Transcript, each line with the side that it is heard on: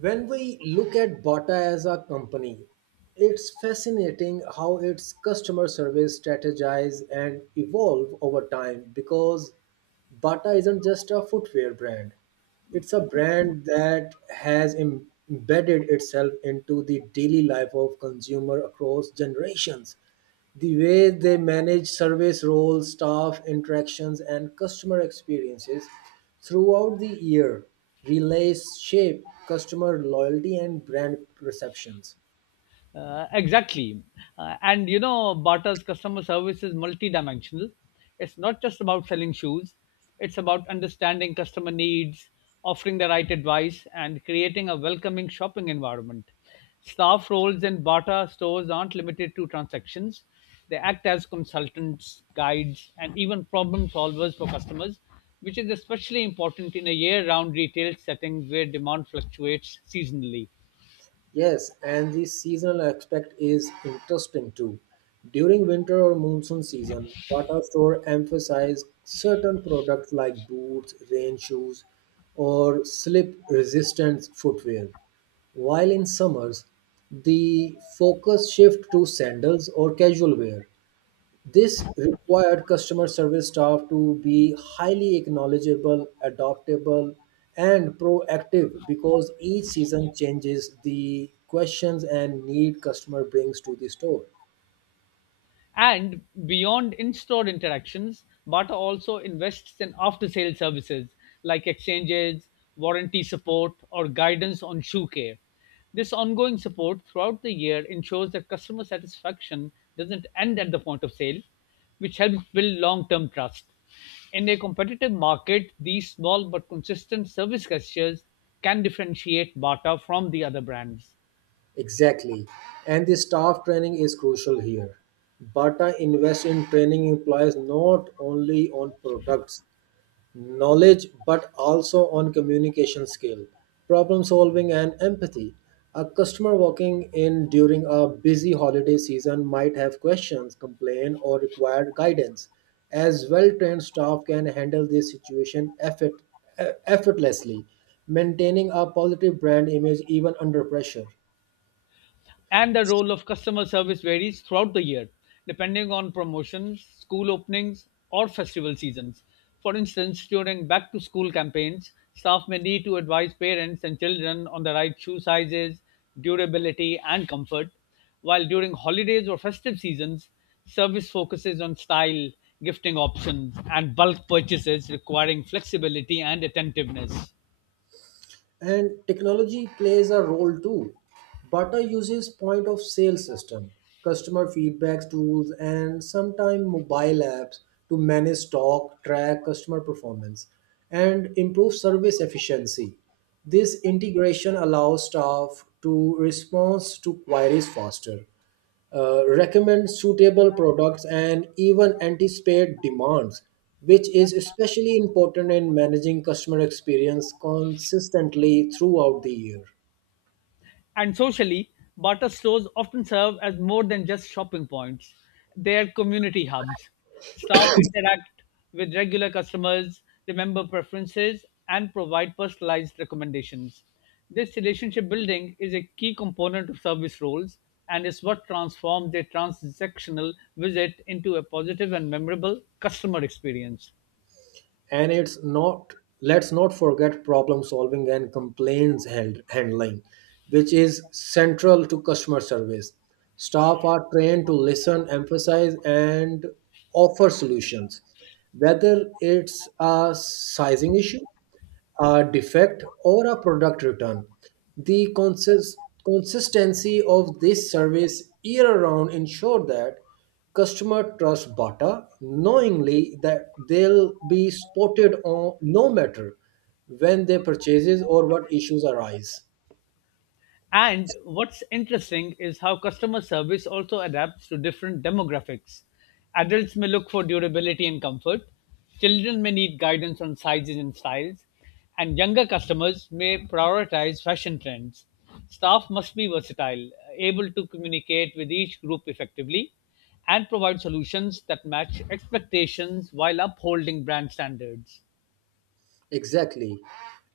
right: When we look at Bata as a company, it's fascinating how its customer service strategize and evolve over time because Bata isn't just a footwear brand. It's a brand that has embedded itself into the daily life of consumer across generations. The way they manage service roles, staff interactions, and customer experiences throughout the year relays shape customer loyalty and brand perceptions.
left: Exactly. And you know, Bata's customer service is multidimensional. It's not just about selling shoes, it's about understanding customer needs, offering the right advice, and creating a welcoming shopping environment. Staff roles in Bata stores aren't limited to transactions, they act as consultants, guides, and even problem solvers for customers, which is especially important in a year round retail setting where demand fluctuates seasonally.
right: Yes, and the seasonal aspect is interesting too. During winter or monsoon season, Bata store emphasize certain products like boots, rain shoes, or slip-resistant footwear. While in summers, the focus shift to sandals or casual wear. This required customer service staff to be highly acknowledgeable, adaptable, and proactive because each season changes the questions and need customer brings to the store.
left: And beyond in store interactions, Bata also invests in after sale services like exchanges, warranty support, or guidance on shoe care. This ongoing support throughout the year ensures that customer satisfaction doesn't end at the point of sale, which helps build long term trust. In a competitive market, these small but consistent service gestures can differentiate Bata from the other brands.
right: Exactly. And the staff training is crucial here. Bata invests in training employees not only on products knowledge but also on communication skill, problem solving, and empathy. A customer walking in during a busy holiday season might have questions, complain, or require guidance, as well trained staff can handle this situation effortlessly, maintaining a positive brand image even under pressure.
left: And the role of customer service varies throughout the year depending on promotions, school openings, or festival seasons. For instance, during back to school campaigns, staff may need to advise parents and children on the right shoe sizes, durability, and comfort, while during holidays or festive seasons, service focuses on style, gifting options, and bulk purchases requiring flexibility and attentiveness.
right: And technology plays a role too. Butter uses point of sale system, customer feedback tools, and sometimes mobile apps to manage stock, track customer performance, and improve service efficiency. This integration allows staff to respond to queries faster, recommend suitable products, and even anticipate demands, which is especially important in managing customer experience consistently throughout the year.
left: And socially, barter stores often serve as more than just shopping points. They are community hubs. Staff interact with regular customers, remember preferences, and provide personalized recommendations. This relationship building is a key component of service roles and is what transforms a transactional visit into a positive and memorable customer experience.
right: And it's not let's not forget problem solving and complaints handling, which is central to customer service. Staff are trained to listen, emphasize, and offer solutions, whether it's a sizing issue, a defect, or a product return. The consistency of this service year round ensure that customer trust Bata, knowingly that they'll be spotted on no matter when they purchases or what issues arise.
left: And what's interesting is how customer service also adapts to different demographics. Adults may look for durability and comfort, children may need guidance on sizes and styles, and younger customers may prioritize fashion trends. Staff must be versatile, able to communicate with each group effectively, and provide solutions that match expectations while upholding brand standards.
right: Exactly.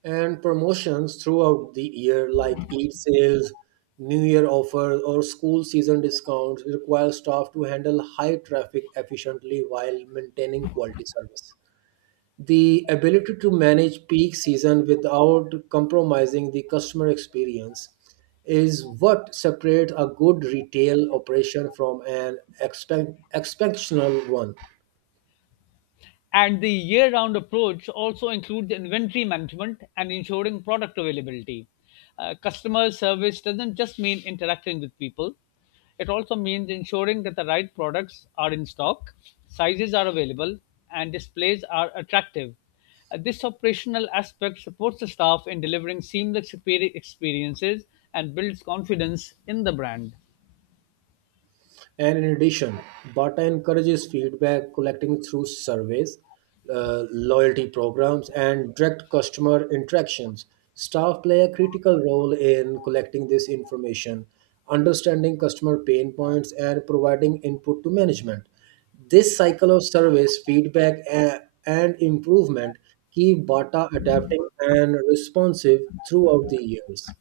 right: And promotions throughout the year, like Eid sales, New Year offers, or school season discounts, require staff to handle high traffic efficiently while maintaining quality service. The ability to manage peak season without compromising the customer experience is what separates a good retail operation from an exceptional one.
left: And the year-round approach also includes inventory management and ensuring product availability. Customer service doesn't just mean interacting with people. It also means ensuring that the right products are in stock, sizes are available, and displays are attractive. This operational aspect supports the staff in delivering seamless experiences and builds confidence in the brand.
right: And in addition, Bata encourages feedback collecting through surveys, loyalty programs, and direct customer interactions. Staff play a critical role in collecting this information, understanding customer pain points, and providing input to management. This cycle of service, feedback, and improvement keep Bata adapting and responsive throughout the years.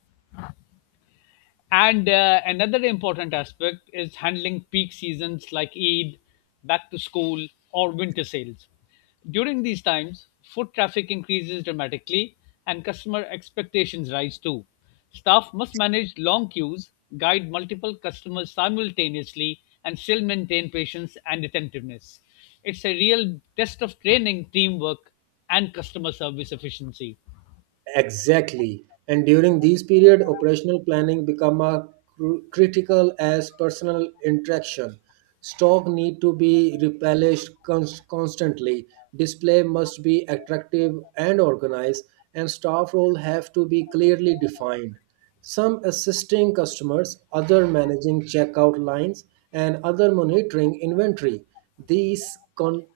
left: And another important aspect is handling peak seasons like Eid, back to school, or winter sales. During these times, foot traffic increases dramatically and customer expectations rise too. Staff must manage long queues, guide multiple customers simultaneously, and still maintain patience and attentiveness. It's a real test of training, teamwork, and customer service efficiency.
right: Exactly. And during these period, operational planning become a critical as personal interaction. Stock need to be replenished constantly. Display must be attractive and organized, and staff role have to be clearly defined. Some assisting customers, other managing checkout lines, and other monitoring inventory. These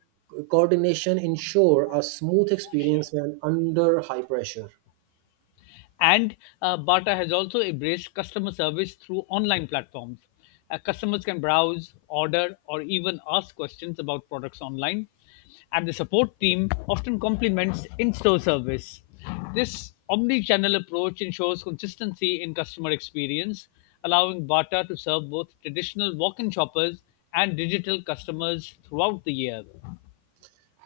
right: coordination ensure a smooth experience when under high pressure.
left: And Bata has also embraced customer service through online platforms. Customers can browse, order, or even ask questions about products online. And the support team often complements in store service. This omni channel approach ensures consistency in customer experience, allowing Bata to serve both traditional walk in shoppers and digital customers throughout the year.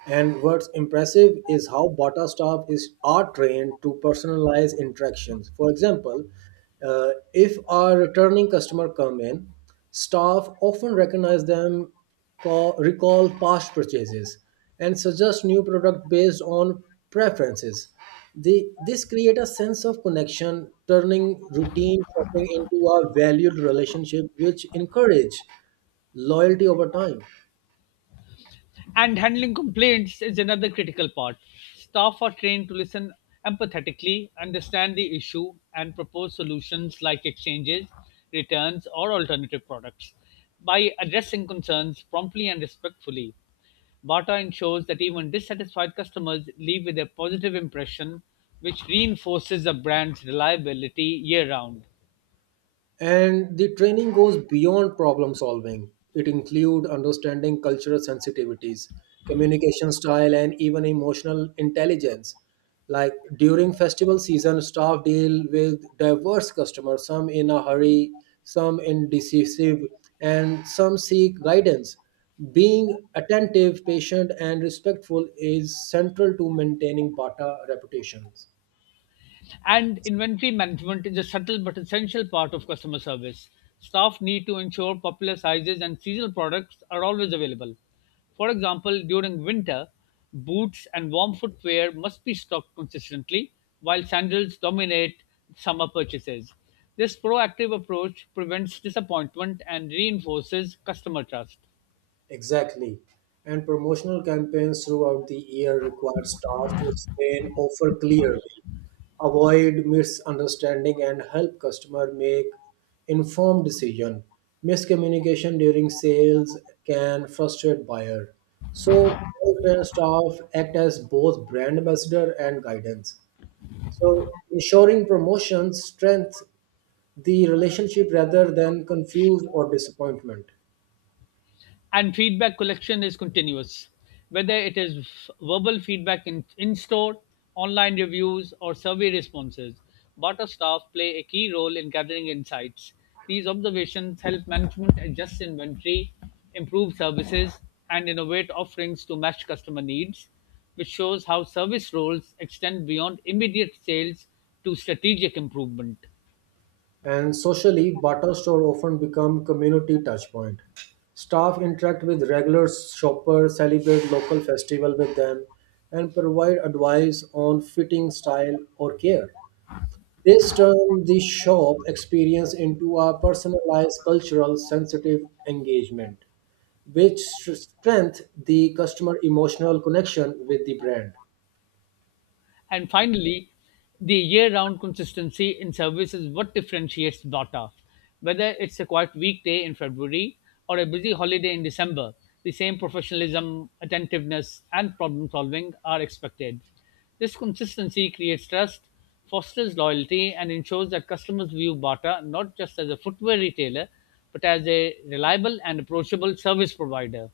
right: And what's impressive is how Bata staff is are trained to personalize interactions. For example, if our returning customer come in, staff often recognize them, recall past purchases, and suggest new product based on preferences. This create a sense of connection, turning routine shopping into a valued relationship, which encourage loyalty over time.
left: And handling complaints is another critical part. Staff are trained to listen empathetically, understand the issue, and propose solutions like exchanges, returns, or alternative products. By addressing concerns promptly and respectfully, Bata ensures that even dissatisfied customers leave with a positive impression, which reinforces the brand's reliability year round.
right: And the training goes beyond problem solving. It includes understanding cultural sensitivities, communication style, and even emotional intelligence. Like during festival season, staff deal with diverse customers, some in a hurry, some indecisive, and some seek guidance. Being attentive, patient, and respectful is central to maintaining Bata reputations.
left: And inventory management is a subtle but essential part of customer service. Staff need to ensure popular sizes and seasonal products are always available. For example, during winter, boots and warm footwear must be stocked consistently, while sandals dominate summer purchases. This proactive approach prevents disappointment and reinforces customer trust.
right: Exactly. And promotional campaigns throughout the year require staff to explain offer clearly, avoid misunderstanding, and help customer make informed decision. Miscommunication during sales can frustrate buyer. So full-time staff act as both brand ambassador and guidance, so ensuring promotions strength the relationship rather than confuse or disappointment.
left: And feedback collection is continuous, whether it is verbal feedback in store, online reviews, or survey responses. Barter staff play a key role in gathering insights. These observations help management adjust inventory, improve services, and innovate offerings to match customer needs, which shows how service roles extend beyond immediate sales to strategic improvement.
right: And socially, barter store often become community touchpoint. Staff interact with regular shoppers, celebrate local festival with them, and provide advice on fitting, style, or care. This turns the shop experience into a personalized, cultural, sensitive engagement, which strengthens the customer emotional connection with the brand.
left: And finally, the year round consistency in service is what differentiates Bata. Whether it's a quiet weekday in February or a busy holiday in December, the same professionalism, attentiveness, and problem solving are expected. This consistency creates trust, fosters loyalty, and ensures that customers view Bata not just as a footwear retailer, but as a reliable and approachable service provider.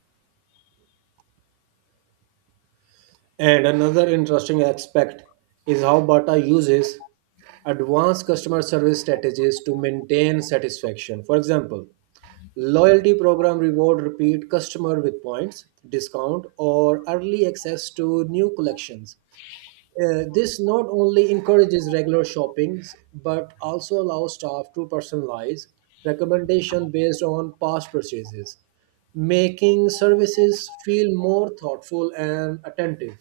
right: And another interesting aspect is how Bata uses advanced customer service strategies to maintain satisfaction. For example, loyalty program reward repeat customer with points, discount, or early access to new collections. This not only encourages regular shoppings but also allows staff to personalize recommendation based on past purchases, making services feel more thoughtful and attentive.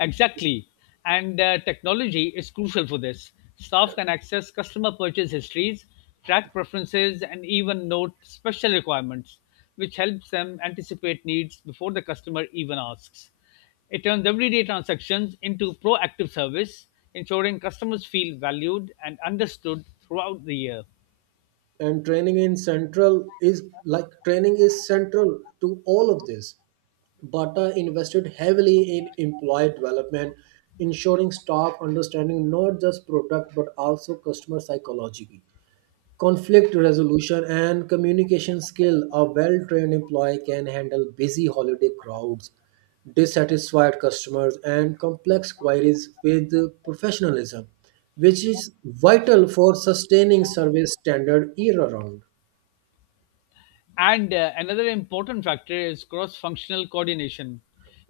left: Exactly. And technology is crucial for this. Staff can access customer purchase histories, track preferences, and even note special requirements, which helps them anticipate needs before the customer even asks. It turns everyday transactions into proactive service, ensuring customers feel valued and understood throughout the year.
right: And training in central is like training is central to all of this. Bata invested heavily in employee development, ensuring staff understanding not just product but also customer psychology, conflict resolution, and communication skill. A well trained employee can handle busy holiday crowds, dissatisfied customers, and complex queries with professionalism, which is vital for sustaining service standard year round.
left: And another important factor is cross functional coordination.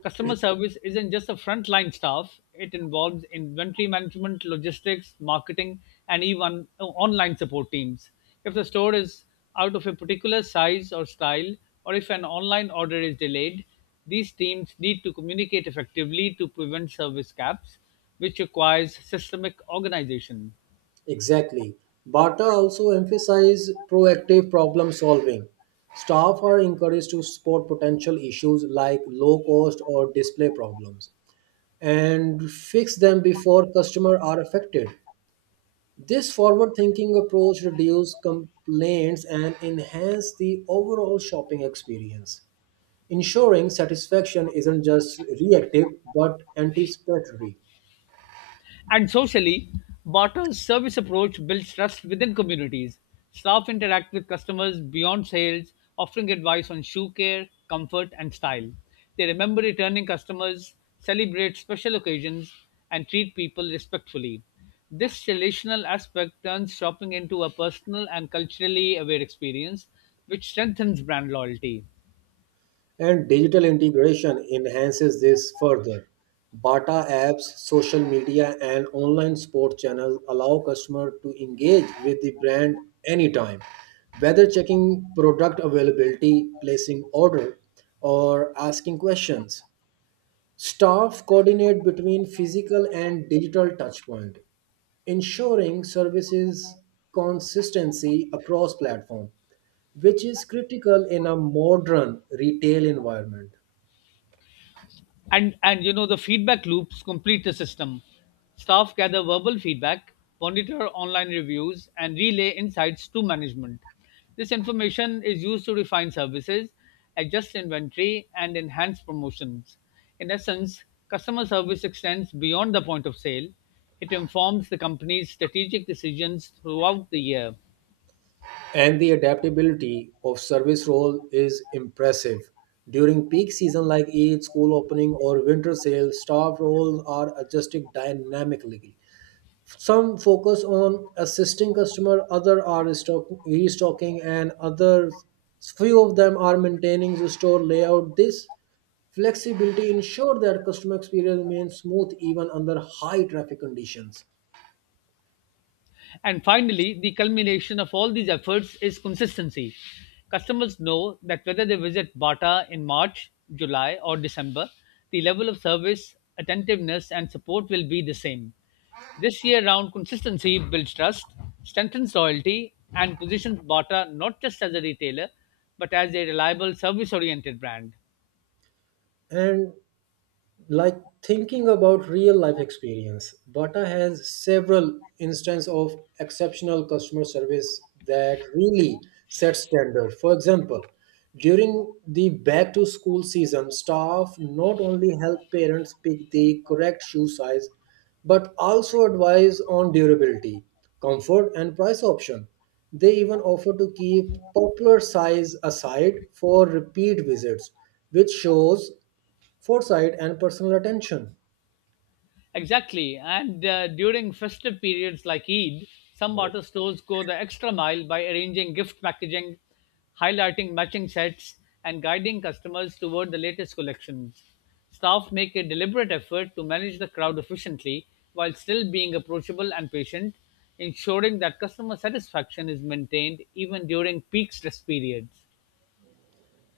left: Customer service isn't just a frontline staff, it involves inventory management, logistics, marketing, and even online support teams. If the store is out of a particular size or style, or if an online order is delayed, these teams need to communicate effectively to prevent service gaps, which requires systemic organization.
right: Exactly. Bata also emphasize proactive problem solving. Staff are encouraged to spot potential issues like low cost or display problems and fix them before customers are affected. This forward thinking approach reduces complaints and enhances the overall shopping experience, ensuring satisfaction isn't just reactive but anticipatory.
left: And socially, Barter's service approach builds trust within communities. Staff interact with customers beyond sales, offering advice on shoe care, comfort, and style. They remember returning customers, celebrate special occasions, and treat people respectfully. This relational aspect turns shopping into a personal and culturally aware experience, which strengthens brand loyalty.
right: And digital integration enhances this further. Bata apps, social media, and online sport channels allow customers to engage with the brand anytime, whether checking product availability, placing order, or asking questions. Staff coordinate between physical and digital touchpoint, ensuring services consistency across platform, which is critical in a modern retail environment.
left: And you know the feedback loops complete the system staff gather verbal feedback monitor online reviews and relay insights to management this information is used to refine services adjust inventory and enhance promotions in essence customer service extends beyond the point of sale it informs the company's strategic decisions throughout the year
right: And the adaptability of service role is impressive. During peak season like Eid, school opening, or winter sale, staff roles are adjusted dynamically. Some focus on assisting customer, other are restocking, and others few of them are maintaining the store layout. This flexibility ensure that customer experience remains smooth even under high traffic conditions.
left: And finally, the culmination of all these efforts is consistency. Customers know that whether they visit Bata in March, July, or December, the level of service, attentiveness, and support will be the same. This year round consistency builds trust, strengthens loyalty, and positions Bata not just as a retailer, but as a reliable service oriented brand.
right: And, like, thinking about real life experience, Bata has several instances of exceptional customer service that really set standard. For example, during the back to school season, staff not only help parents pick the correct shoe size but also advise on durability, comfort, and price option. They even offer to keep popular size aside for repeat visits, which shows foresight and personal attention.
left: Exactly. And during festive periods like Eid, some auto stores go the extra mile by arranging gift packaging, highlighting matching sets, and guiding customers toward the latest collections. Staff make a deliberate effort to manage the crowd efficiently while still being approachable and patient, ensuring that customer satisfaction is maintained even during peak stress periods.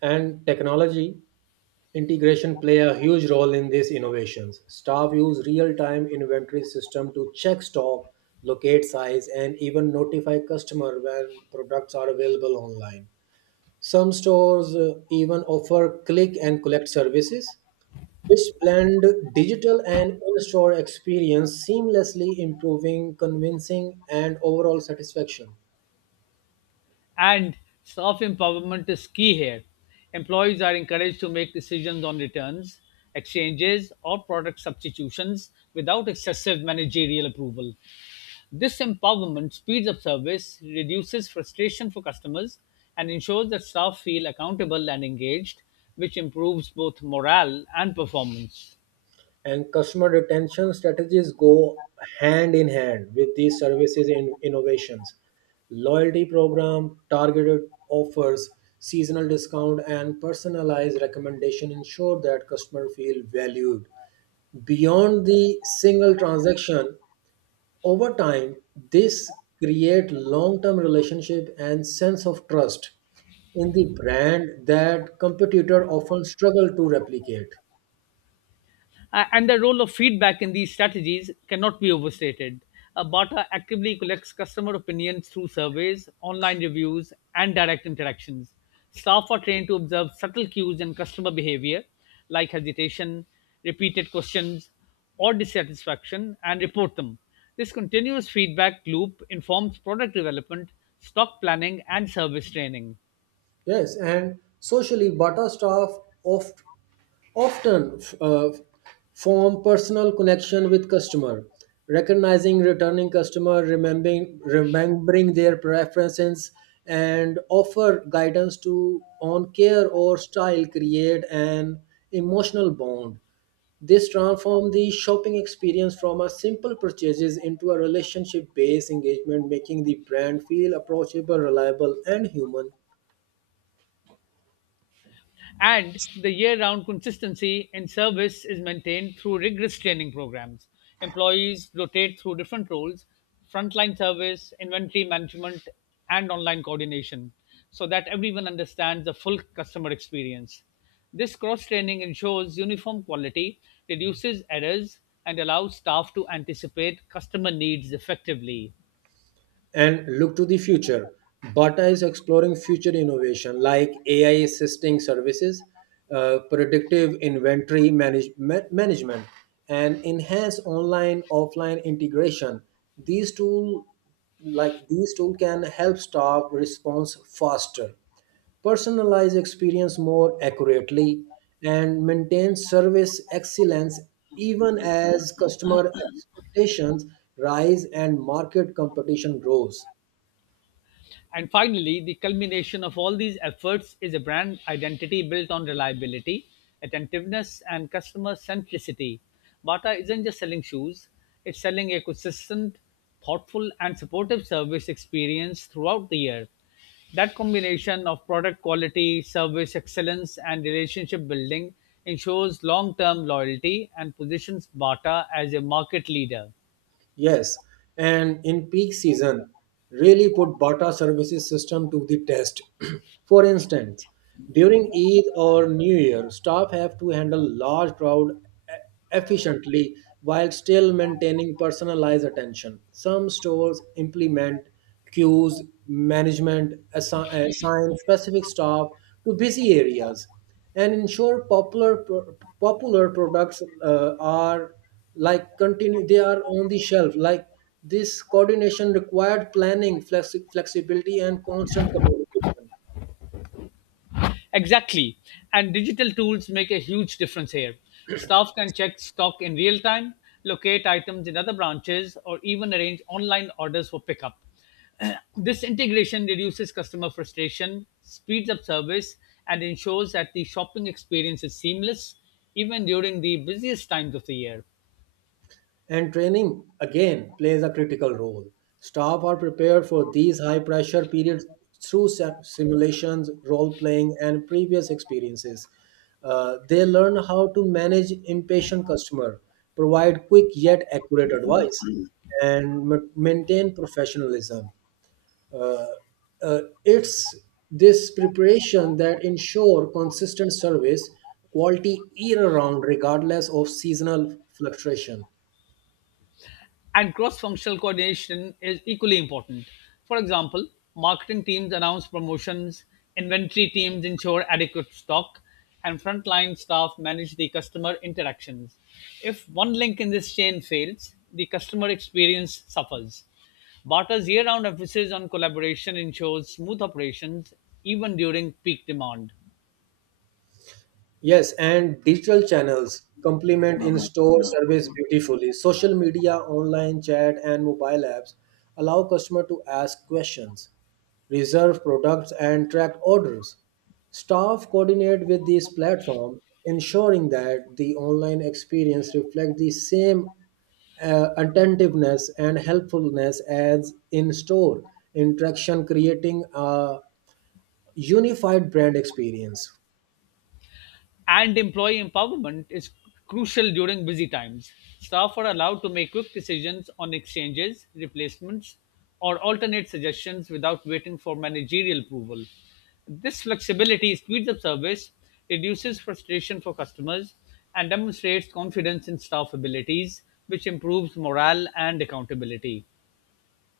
right: And technology integration play a huge role in these innovations. Staff use real-time inventory system to check stock, locate size, and even notify customer when products are available online. Some stores even offer click and collect services, which blend digital and in-store experience seamlessly, improving convincing and overall satisfaction.
left: And staff empowerment is key here. Employees are encouraged to make decisions on returns, exchanges, or product substitutions without excessive managerial approval. This empowerment speeds up service, reduces frustration for customers, and ensures that staff feel accountable and engaged, which improves both morale and performance.
right: And customer retention strategies go hand in hand with these services and innovations. Loyalty program, targeted offers, seasonal discount, and personalized recommendation ensure that customer feel valued beyond the single transaction. Over time, this create long term relationship and sense of trust in the brand that competitor often struggle to replicate.
left: And the role of feedback in these strategies cannot be overstated. Bata actively collects customer opinions through surveys, online reviews, and direct interactions. Staff are trained to observe subtle cues in customer behavior, like hesitation, repeated questions, or dissatisfaction, and report them. This continuous feedback loop informs product development, stock planning, and service training.
right: Yes, and socially, Bata staff oft, often form personal connection with customer, recognizing returning customer, remembering their preferences, and offer guidance to on care or style, create an emotional bond. This transform the shopping experience from a simple purchases into a relationship-based engagement, making the brand feel approachable, reliable, and human.
left: And the year-round consistency in service is maintained through rigorous training programs. Employees rotate through different roles, frontline service, inventory management, and online coordination, so that everyone understands the full customer experience. This cross-training ensures uniform quality, reduces errors, and allows staff to anticipate customer needs effectively.
right: And look to the future. Bata is exploring future innovation like AI assisting services, predictive inventory management, and enhanced online offline integration. These tool these tool can help staff response faster, personalize experience more accurately, and maintain service excellence even as customer expectations rise and market competition grows.
left: And finally, the culmination of all these efforts is a brand identity built on reliability, attentiveness, and customer centricity. Bata isn't just selling shoes, it's selling a consistent, thoughtful, and supportive service experience throughout the year. That combination of product quality, service excellence, and relationship building ensures long term loyalty and positions Bata as a market leader.
right: Yes, and in peak season, really put Bata services system to the test. For instance, during Eid or New Year, staff have to handle large crowd e- efficiently while still maintaining personalized attention. Some stores implement queues, management assign specific staff to busy areas, and ensure popular products are, like, continue they are on the shelf. Like, this coordination required planning, flexibility, and constant communication.
left: Exactly. And digital tools make a huge difference here. Staff can check stock in real time, locate items in other branches, or even arrange online orders for pickup. This integration reduces customer frustration, speeds up service, and ensures that the shopping experience is seamless even during the busiest times of the year.
right: And training again plays a critical role. Staff are prepared for these high pressure periods through simulations, role playing, and previous experiences. They learn how to manage impatient customer, provide quick yet accurate advice, and maintain professionalism. Uh, it's this preparation that ensure consistent service quality year round regardless of seasonal fluctuation.
left: And cross-functional coordination is equally important. For example, marketing teams announce promotions, inventory teams ensure adequate stock, and frontline staff manage the customer interactions. If one link in this chain fails, the customer experience suffers. Barter's year-round emphasis on collaboration ensures smooth operations even during peak demand.
right: Yes, and digital channels complement in-store service beautifully. Social media, online chat, and mobile apps allow customer to ask questions, reserve products, and track orders. Staff coordinate with these platform, ensuring that the online experience reflects the same attentiveness and helpfulness as in-store interaction, creating a unified brand experience.
left: And employee empowerment is crucial during busy times. Staff are allowed to make quick decisions on exchanges, replacements, or alternate suggestions without waiting for managerial approval. This flexibility speeds up service, reduces frustration for customers, and demonstrates confidence in staff abilities, which improves morale and accountability.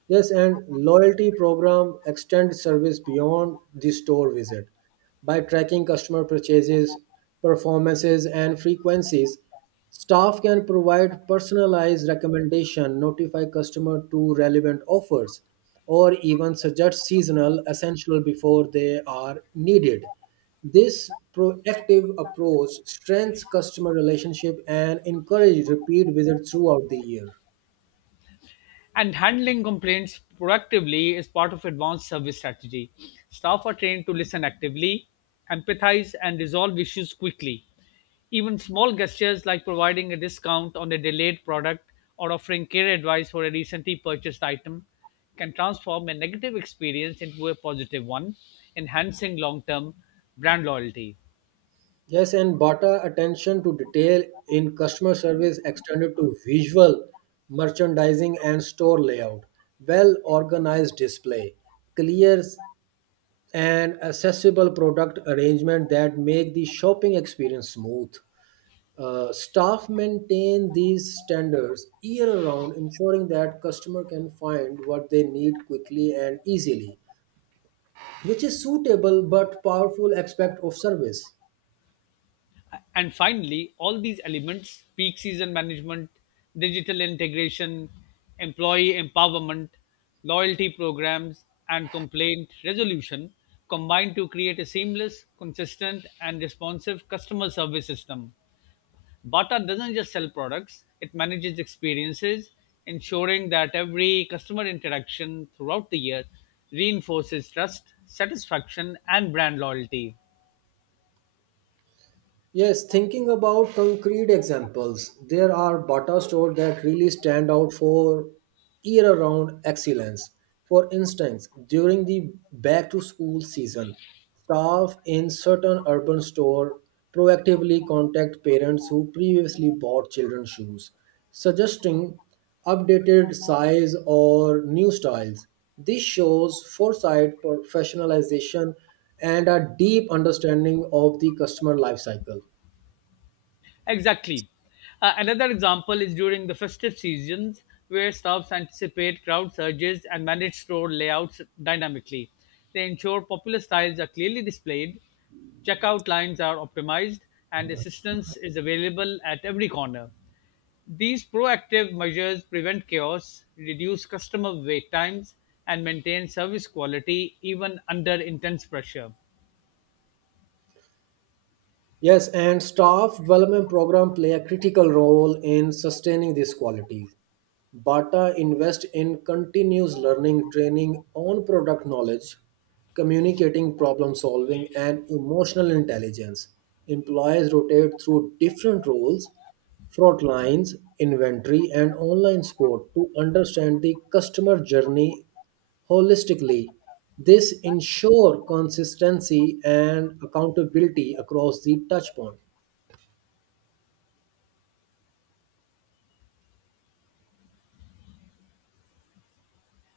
right: Yes, and loyalty program extend service beyond the store visit by tracking customer purchases, performances, and frequencies. Staff can provide personalized recommendation, notify customer to relevant offers, or even suggest seasonal essential before they are needed. This proactive approach strengthens customer relationship and encourage repeat visits throughout the year.
left: And handling complaints proactively is part of advanced service strategy. Staff are trained to listen actively, empathize, and resolve issues quickly. Even small gestures like providing a discount on a delayed product or offering care advice for a recently purchased item can transform a negative experience into a positive one, enhancing long term brand loyalty.
right: Yes, and better attention to detail in customer service extended to visual merchandising and store layout, well organized display, clear and accessible product arrangement that make the shopping experience smooth. Staff maintain these standards year round, ensuring that customer can find what they need quickly and easily, which is suitable but powerful aspect of service.
left: And finally, all these elements, peak season management, digital integration, employee empowerment, loyalty programs, and complaint resolution combine to create a seamless, consistent, and responsive customer service system. Bata doesn't just sell products, it manages experiences, ensuring that every customer interaction throughout the year reinforces trust, satisfaction, and brand loyalty.
right: Yes, thinking about concrete examples, there are butter stores that really stand out for year round excellence. For instance, during the back to school season, staff in certain urban store proactively contact parents who previously bought children's shoes, suggesting updated size or new styles. This shows foresight, professionalization, and a deep understanding of the customer life cycle.
left: Exactly. Another example is during the festive seasons, where staffs anticipate crowd surges and manage store layouts dynamically. They ensure popular styles are clearly displayed, checkout lines are optimized, and assistance is available at every corner. These proactive measures prevent chaos, reduce customer wait times, and maintain service quality even under intense pressure.
right: Yes, and staff development program play a critical role in sustaining these qualities. Bata invest in continuous learning, training on product knowledge, communicating, problem solving, and emotional intelligence. Employees rotate through different roles, front lines, inventory, and online support to understand the customer journey holistically. This ensure consistency and accountability across the touchpoint.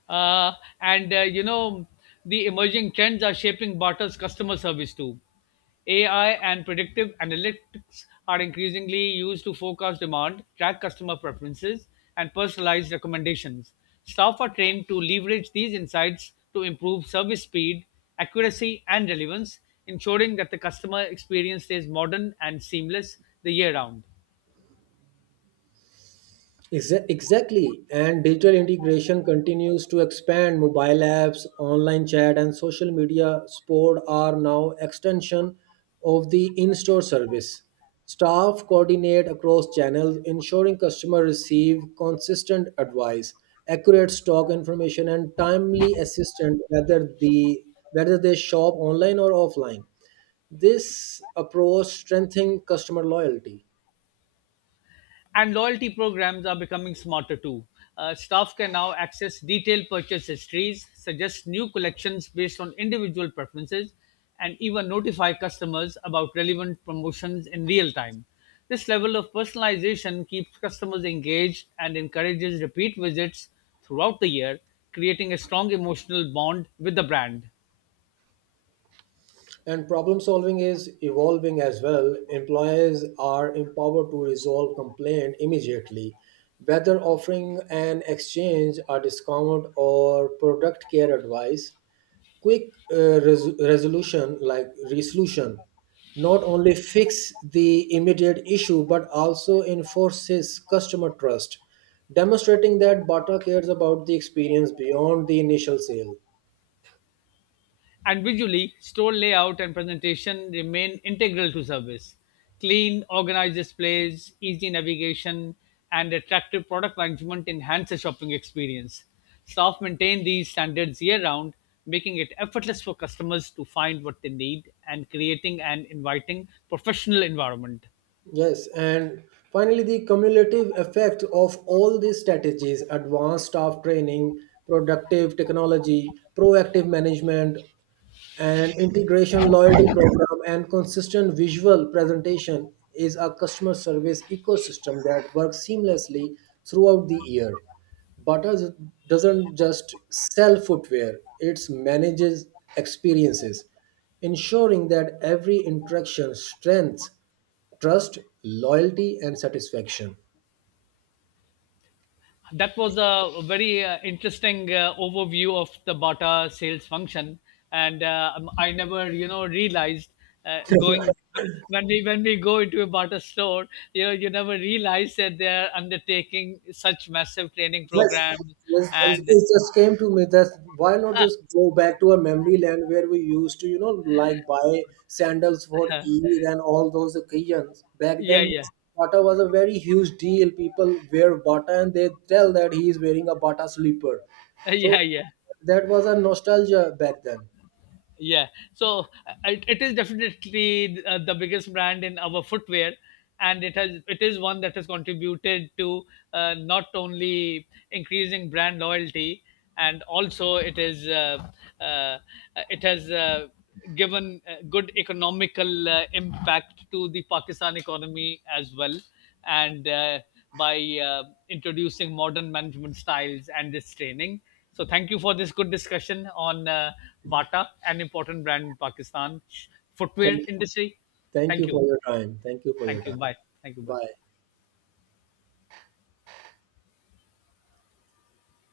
left: Uh, and you know, the emerging trends are shaping Barter's customer service too. AI and predictive analytics are increasingly used to forecast demand, track customer preferences, and personalize recommendations. Staff are trained to leverage these insights to improve service speed, accuracy, and relevance, ensuring that the customer experience stays modern and seamless the year round.
right: Exactly. And digital integration continues to expand. Mobile apps, online chat, and social media support are now extension of the in-store service. Staff coordinate across channels, ensuring customers receive consistent advice, accurate stock information, and timely assistance whether they shop online or offline. This approach strengthens customer loyalty.
left: And loyalty programs are becoming smarter too. Staff can now access detailed purchase histories, suggest new collections based on individual preferences, and even notify customers about relevant promotions in real time. This level of personalization keeps customers engaged and encourages repeat visits throughout the year, creating a strong emotional bond with the brand.
right: And problem solving is evolving as well. Employers are empowered to resolve complaint immediately, whether offering an exchange, a discount, or product care advice. Quick resolution, not only fix the immediate issue but also enforces customer trust, demonstrating that Bata cares about the experience beyond the initial sale.
left: And visually, store layout and presentation remain integral to service. Clean, organized displays, easy navigation, and attractive product management enhance the shopping experience. Staff maintain these standards year round, making it effortless for customers to find what they need and creating an inviting professional environment.
right: Yes, and finally, the cumulative effect of all these strategies, advanced staff training, productive technology, proactive management, and integration loyalty program, and consistent visual presentation, is a customer service ecosystem that works seamlessly throughout the year. Bata doesn't just sell footwear, it manages experiences, ensuring that every interaction strengthens trust, loyalty, and satisfaction.
left: That was a very interesting overview of the Bata sales function, and I never, you know, realized going when we go into a Bata store, you know, you never realize that they are undertaking such massive training
right: Yes,
left: programs,
right: yes, and
left: and
right: it just came to me that why not just go back to a memory land where we used to like buy sandals for Eid and all those occasions. Back
left: yeah,
right: then,
left: yeah,
right: Bata was a very huge deal. People wear Bata and they tell that he is wearing a Bata slipper. So
left: yeah, yeah.
right: that was a nostalgia back then.
left: Yeah, so it is definitely the biggest brand in our footwear, and it is one that has contributed to not only increasing brand loyalty, and also uh, it has given good economical impact to the Pakistan economy as well and by uh, introducing modern management styles and this training. So, thank you for this good discussion on Bata, an important brand in Pakistan footwear
right: Thank,
left: industry.
right: thank
left: Thank
right: you for
left: you.
right: your time. Thank you for
left: Thank
right: your
left: you.
right: time.
left: Bye. Thank you. Bye.
right: Bye.